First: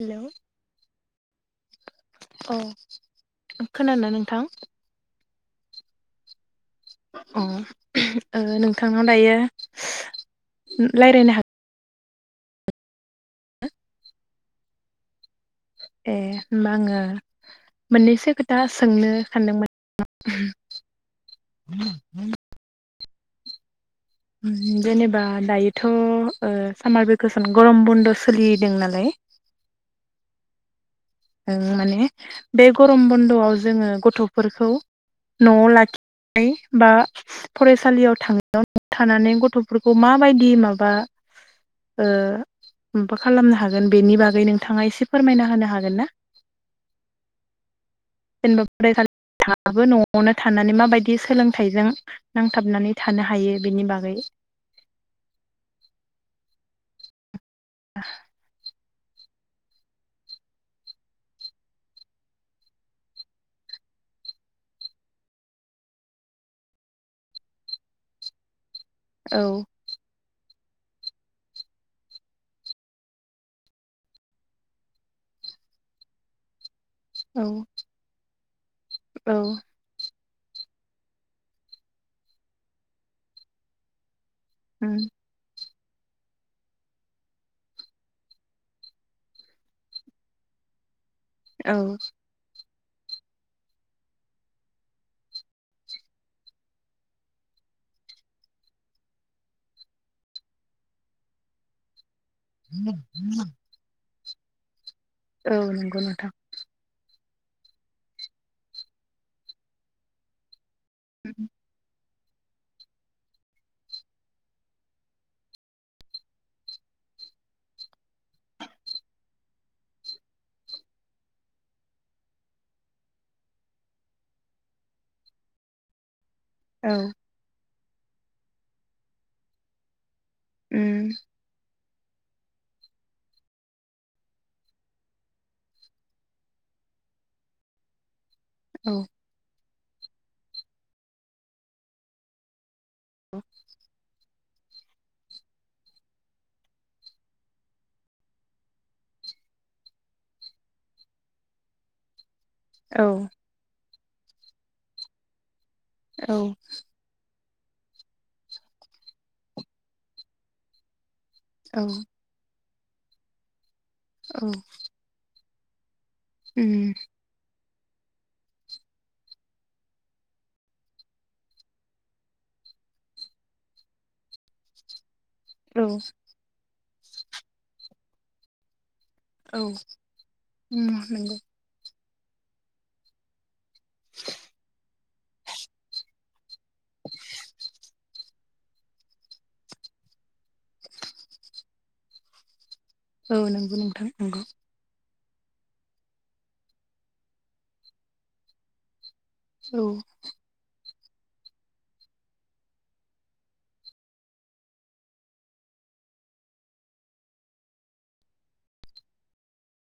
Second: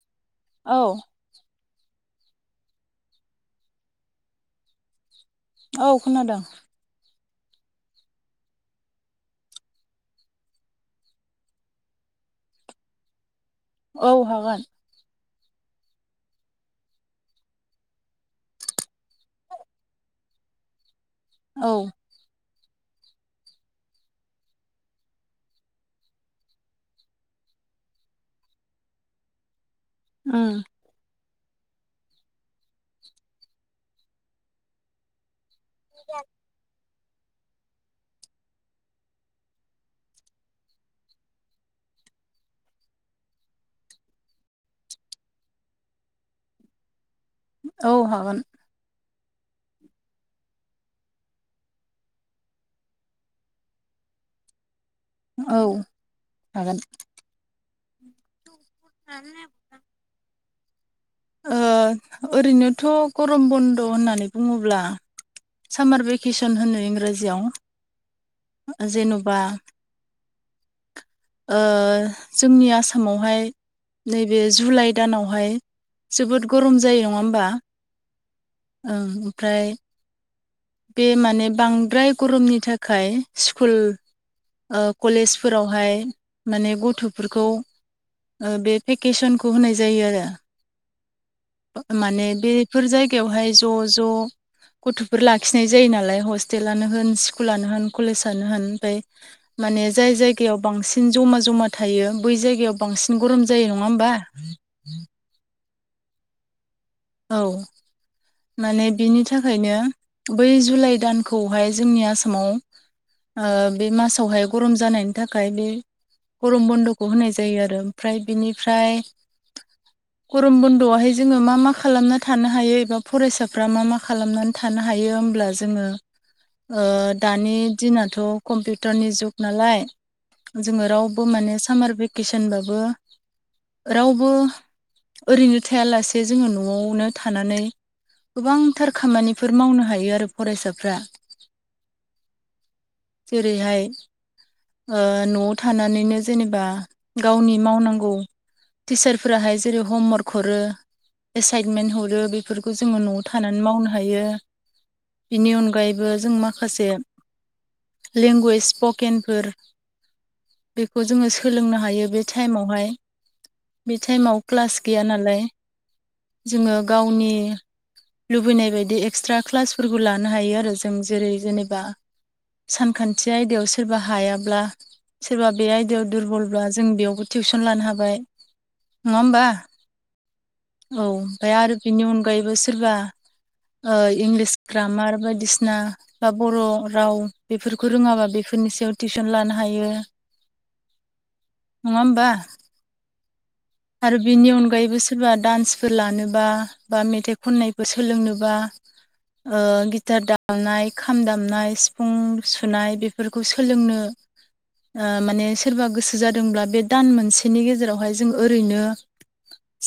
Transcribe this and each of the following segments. हेल' औ अ खोनानो नोंथां। औ खोनादों। अ ओं नोंथांनाव दायो रायज्लायनो हागोन औ हागोन ए होमबा आङो मोननैसो खोथा सोंनो सानदोंमोन। औ [unintelligible] जेनेबा दायोथ' सामार भेकेसन गरम बन्द' सोलिदों नालाय ओम माने बे गरम बन्द'आव जोङो गथ'फोरखौ न'आव लाखि [unintelligible] बि बा फरायसालियाव थां थानानै गथ'फोरखौ माबायदि माबा ओ मा खालामनो हागोन बेनि बागै नोंथाङा एसे फोरमायना होनो हागोन ना औ हागोन जेनेबा फरायसालिफ्राबो न'आवनो थानानै माबायदि सोलोंथाइजों नांथाबनानै थानो हायो बेनि बागै औ हागोन। [inaudible] [inaudible] ओ ओरैनोथ' गरम बन्द' होननानै बुङोब्ला सामार भेकेसन होनो इंराजियाव जेन'बा औ जोंनि आसामावहाय नैबे जुलाइ दानावहाय जोबोद गरम जायो। नङा औ होमबा ओं औ ओमफ्राय बे माने बांद्राय गरमनि थाखाय स्कुल ओ उम कलेज फोरावहाय माने गथ'फोरखौ ओ बे भेकेसनखौ होनाय जायो आरो औ माने बेफोर जायगायावहाय ज' ज' गथ'फोर लाखिनाय जायो नालाय हस्टेलानो होन स्कुलानो होन कलेसानो होन ओनफाय माने जाय जायगायाव बांसिन ज'मा ज'मा थायो बै जायगायाव बांसिन गरम जायो नङा होमबा? औ नंगौ नोंथां औ माने बिनि थाखायनो बै जुलाइ दानखौहाय जोंनि आसामाव ओ बे मासावहाय गरम जानायनि थाखाय बे गरम बन्द'खौ होनाय जायो आरो ओमफ्राय बिनिफ्राय गरम बन्द'आवहाय जोङो मा मा खालामना थानो हायो एबा फरायसाफ्रा मा मा खालामनानै थानो हायो होमब्ला जोङो ओ औ दानि दिनाथ' कम्पिउटारनि जुग नालाय जोङो उम रावबो माने सामार बेक सनबाबो रावबो ओरैनो थाया लासे जोङो न' आवनो थानानै औ गोबांथार खामानि फोर मावनो हायो आरो फरायसाफ्रा जेरैहाय ओ न'आव थानानैनो जेनेबा गावनि मावनांगौ टिसारफोराहाय जेरै हमवार्क हरो एसाइनमेन्ट हरो बेफोरखौ जोङो औ न'आव थानानै मावनो हायो बेनि अनगायै बो औ जों माखासे लेंगुवेज स्पकेनफोर बेखौ जोङो औ सोलोंनो हायो बे टाइमावहाय बे टाइमाव क्लास गैया नालाय जोङो उम गावनि लुबैनाय बायदि एक्सट्रा क्लासफोरखौ लानो हायो आरो जों जेरै जेनेबा सानखान्थि आयदायाव सोरबा हायाब्ला सोरबा बे औ आयदायाव दुरबलब्ला जों बेयावबो टिउसन लानो हाबाय नङा होमबा? औ उम औ नंगौ ओमफ्राय आरो बिनि अनगायैबो सोरबा ओ इंलिस ग्रामार बायदिसिना बा बर' राव बेफोरखौ रोङाबा बेफोरनि सायाव टिउसन लानो हायो [inaudible] नङा होमबा? औ नंगौ नं आरो बेनि अनगायैबो सोरबा दान्सफोर लानोबा बा मेथाइ खननायफोर सोलोंनोबा ओ औ गिटार दामनाय खाम दामनाय सिफुं सुनाय बेफोरखौ सोलोंनो माने सोरबा गोसो जादोंब्ला बे दान मोनसेनि गेजेरावहाय जों ओरैनो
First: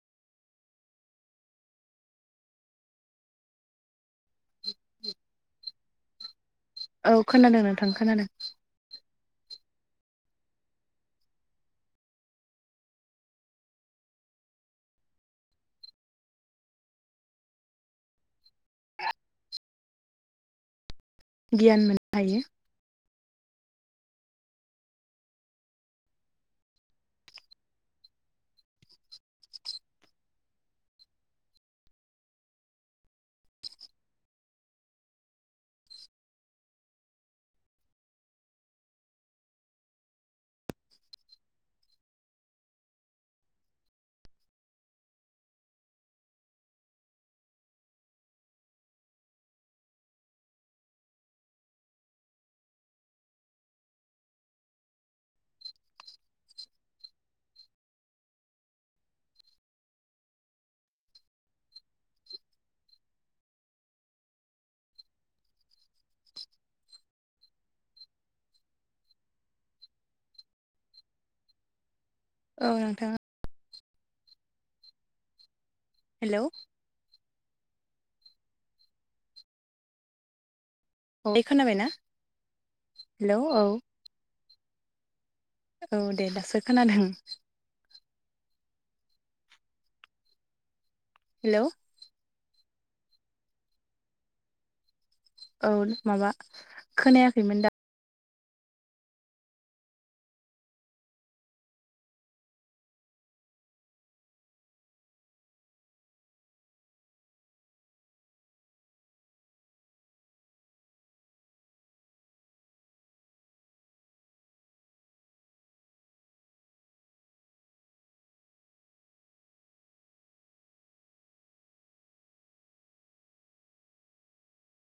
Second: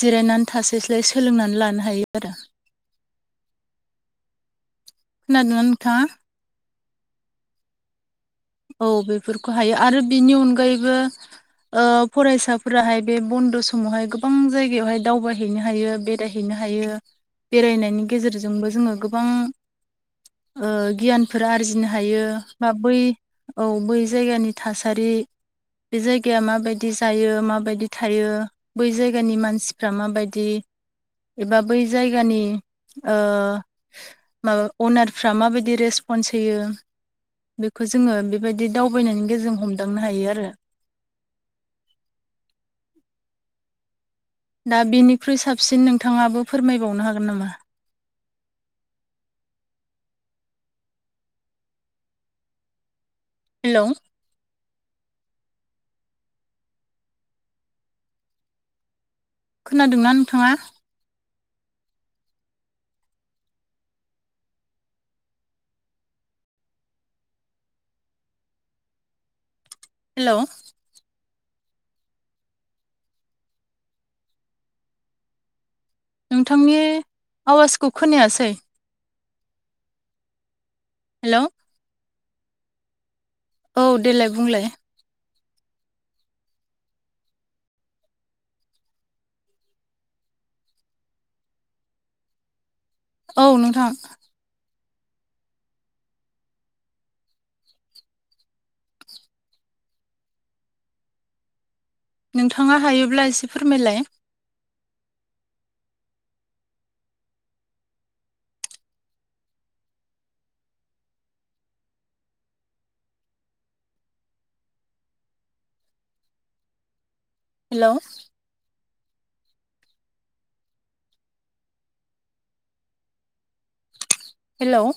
जिरायनानै थास्लायस्लाय सोलोंनानै लानो हायो आरो। खोनादोंना नोंथाङा? औ खोनादों नोंथां खोनादों। औ बेफोरखौ हायो आरो बिनि अनगायैबो ओ फरायसाफोराहाय बे बन्द' समावहाय गोबां जायगायावहाय दावबायहैनो हायो बेरायहै मोनो हायो बेरायनायनि गेजेरजोंबो जोङो गोबां ओ गियान बेफोर गियान आरजिनो मोननो हायो। बा बै औ बै जायगानि थासारि बे जायगाया माबायदि जायो माबायदि थायो बै जायगानि मानसिफ्रा माबायदि एबा बै जायगानि ओ माबा अनारफ्रा माबायदि रेसपन्स होयो बेखौ जों जोङो बेबायदि दावबायनायनि गेजेरजों हमदांनो हायो आरो दा बेनिख्रुइ साबसिन नोंथाङाबो फोरमायबावनो हागोन नामा? हेल' खोनादोंना नोंथाङा? हेल' औ नोंथां। हेलौ नोंथांनि आवाजखौ खोनायासै बे हेलौ खोनाबायना हेलौ औ देलाय बुंलाय। औ दे दासो खोनादों हेल', औ नोंथां? औ माबा खोनायाखैमोन दा नोंथाङा हायोब्ला एसे फोरमायलाय? हेल', हेल',